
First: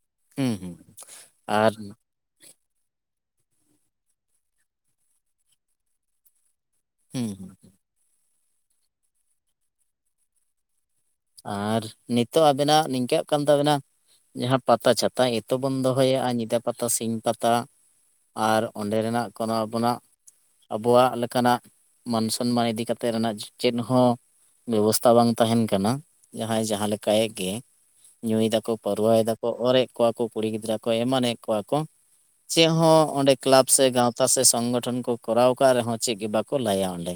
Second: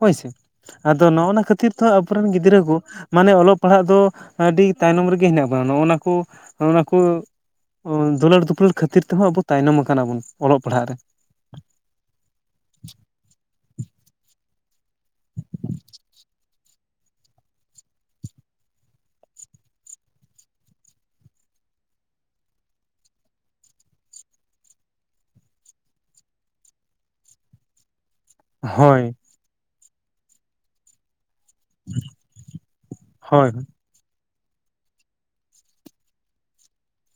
[SPEAKER 1] ᱦᱳᱭᱥᱮ
[SPEAKER 2] ᱦᱩᱸ ᱦᱩᱸ
[SPEAKER 1] ᱟᱫᱚ ᱱᱚᱜᱱᱟ ᱠᱷᱟᱹᱛᱤᱨ
[SPEAKER 2] ᱟᱨ
[SPEAKER 1] ᱛᱚ ᱟᱵᱚᱨᱮᱱ ᱜᱤᱫᱽᱨᱟᱹ ᱠᱩ ᱢᱟᱱᱮ ᱚᱞᱚᱜ ᱯᱟᱲᱦᱟᱜ ᱫᱚ ᱟᱹᱰᱤ ᱛᱟᱭᱱᱚᱢ ᱨᱮᱜᱮ ᱦᱮᱱᱟᱜ ᱵᱚᱱᱟ ᱱᱚᱜᱱᱟ ᱠᱩ ᱠᱩ
[SPEAKER 2] ᱦᱩᱸ ᱦᱩᱸ
[SPEAKER 1] ᱫᱩᱞᱟᱹᱲ ᱫᱩᱯᱩᱞᱟᱹᱲ ᱠᱷᱟᱹᱛᱤᱨ ᱛᱮᱦᱚᱸ ᱟᱵᱩ ᱛᱟᱭᱱᱚᱢ ᱟᱠᱟᱱᱟ ᱵᱩᱱ ᱚᱞᱚᱜ ᱯᱟᱲᱦᱟᱜ ᱨᱮ,
[SPEAKER 2] ᱟᱨ ᱱᱤᱛᱚᱜ ᱟᱵᱮᱱᱟᱜ ᱱᱤᱝᱠᱟᱜ ᱠᱟᱱ ᱛᱟᱵᱮᱱᱟ ᱡᱟᱦᱟᱸ ᱯᱟᱛᱟ ᱪᱷᱟᱛᱟ ᱮᱸᱛᱚ ᱵᱚᱱ ᱫᱚᱦᱚᱭᱟ ᱟᱨ ᱧᱤᱫᱟᱹ ᱯᱟᱛᱟ, ᱥᱤᱧ ᱯᱟᱛᱟ ᱟᱨ ᱚᱸᱰᱮ ᱨᱮᱱᱟᱜ ᱠᱚᱱᱚ ᱟᱵᱚᱱᱟᱜ ᱟᱵᱚᱣᱟᱜ ᱞᱮᱠᱟᱱᱟᱜ ᱢᱟᱱ ᱥᱚᱱᱢᱟᱱ ᱤᱫᱤ ᱠᱟᱛᱮᱫ ᱨᱮᱱᱟᱜ ᱪᱮᱱᱫ ᱦᱚᱸ ᱵᱮᱵᱚᱥᱛᱷᱟ ᱵᱟᱝ ᱛᱟᱦᱮᱱ ᱠᱟᱱᱟ ᱡᱟᱦᱟᱸᱭ ᱡᱟᱦᱟᱸ ᱞᱮᱠᱟᱭ ᱜᱮ ᱧᱩᱭ ᱫᱟᱠᱚ
[SPEAKER 1] ᱦᱳᱭ
[SPEAKER 2] ᱯᱟᱹᱨᱣᱟᱹᱭ ᱫᱟᱠ ᱚᱨᱮᱜ ᱠᱚᱣᱟ ᱠᱚ ᱠᱩᱲᱤ ᱜᱤᱫᱽᱨᱟᱹ ᱠᱚ ᱮᱢᱟᱱᱮᱫ ᱠᱚᱣᱟ ᱠᱚ ᱪᱮ ᱦᱚᱸ ᱚᱸᱰᱮ
[SPEAKER 1] ᱦᱳᱭ
[SPEAKER 2] ᱠᱞᱟᱵᱽ ᱥᱮ ᱜᱟᱶᱛ ᱛᱟ ᱥᱮ ᱥᱚᱝᱜᱚᱴᱷᱚᱱ ᱠᱚ ᱠᱚᱨᱟᱣ ᱠᱟ ᱨᱮᱦᱚᱸ ᱪᱮ ᱜᱮ ᱵᱟᱠᱚ ᱞᱟᱹᱭᱟ ᱚᱸᱰᱮ,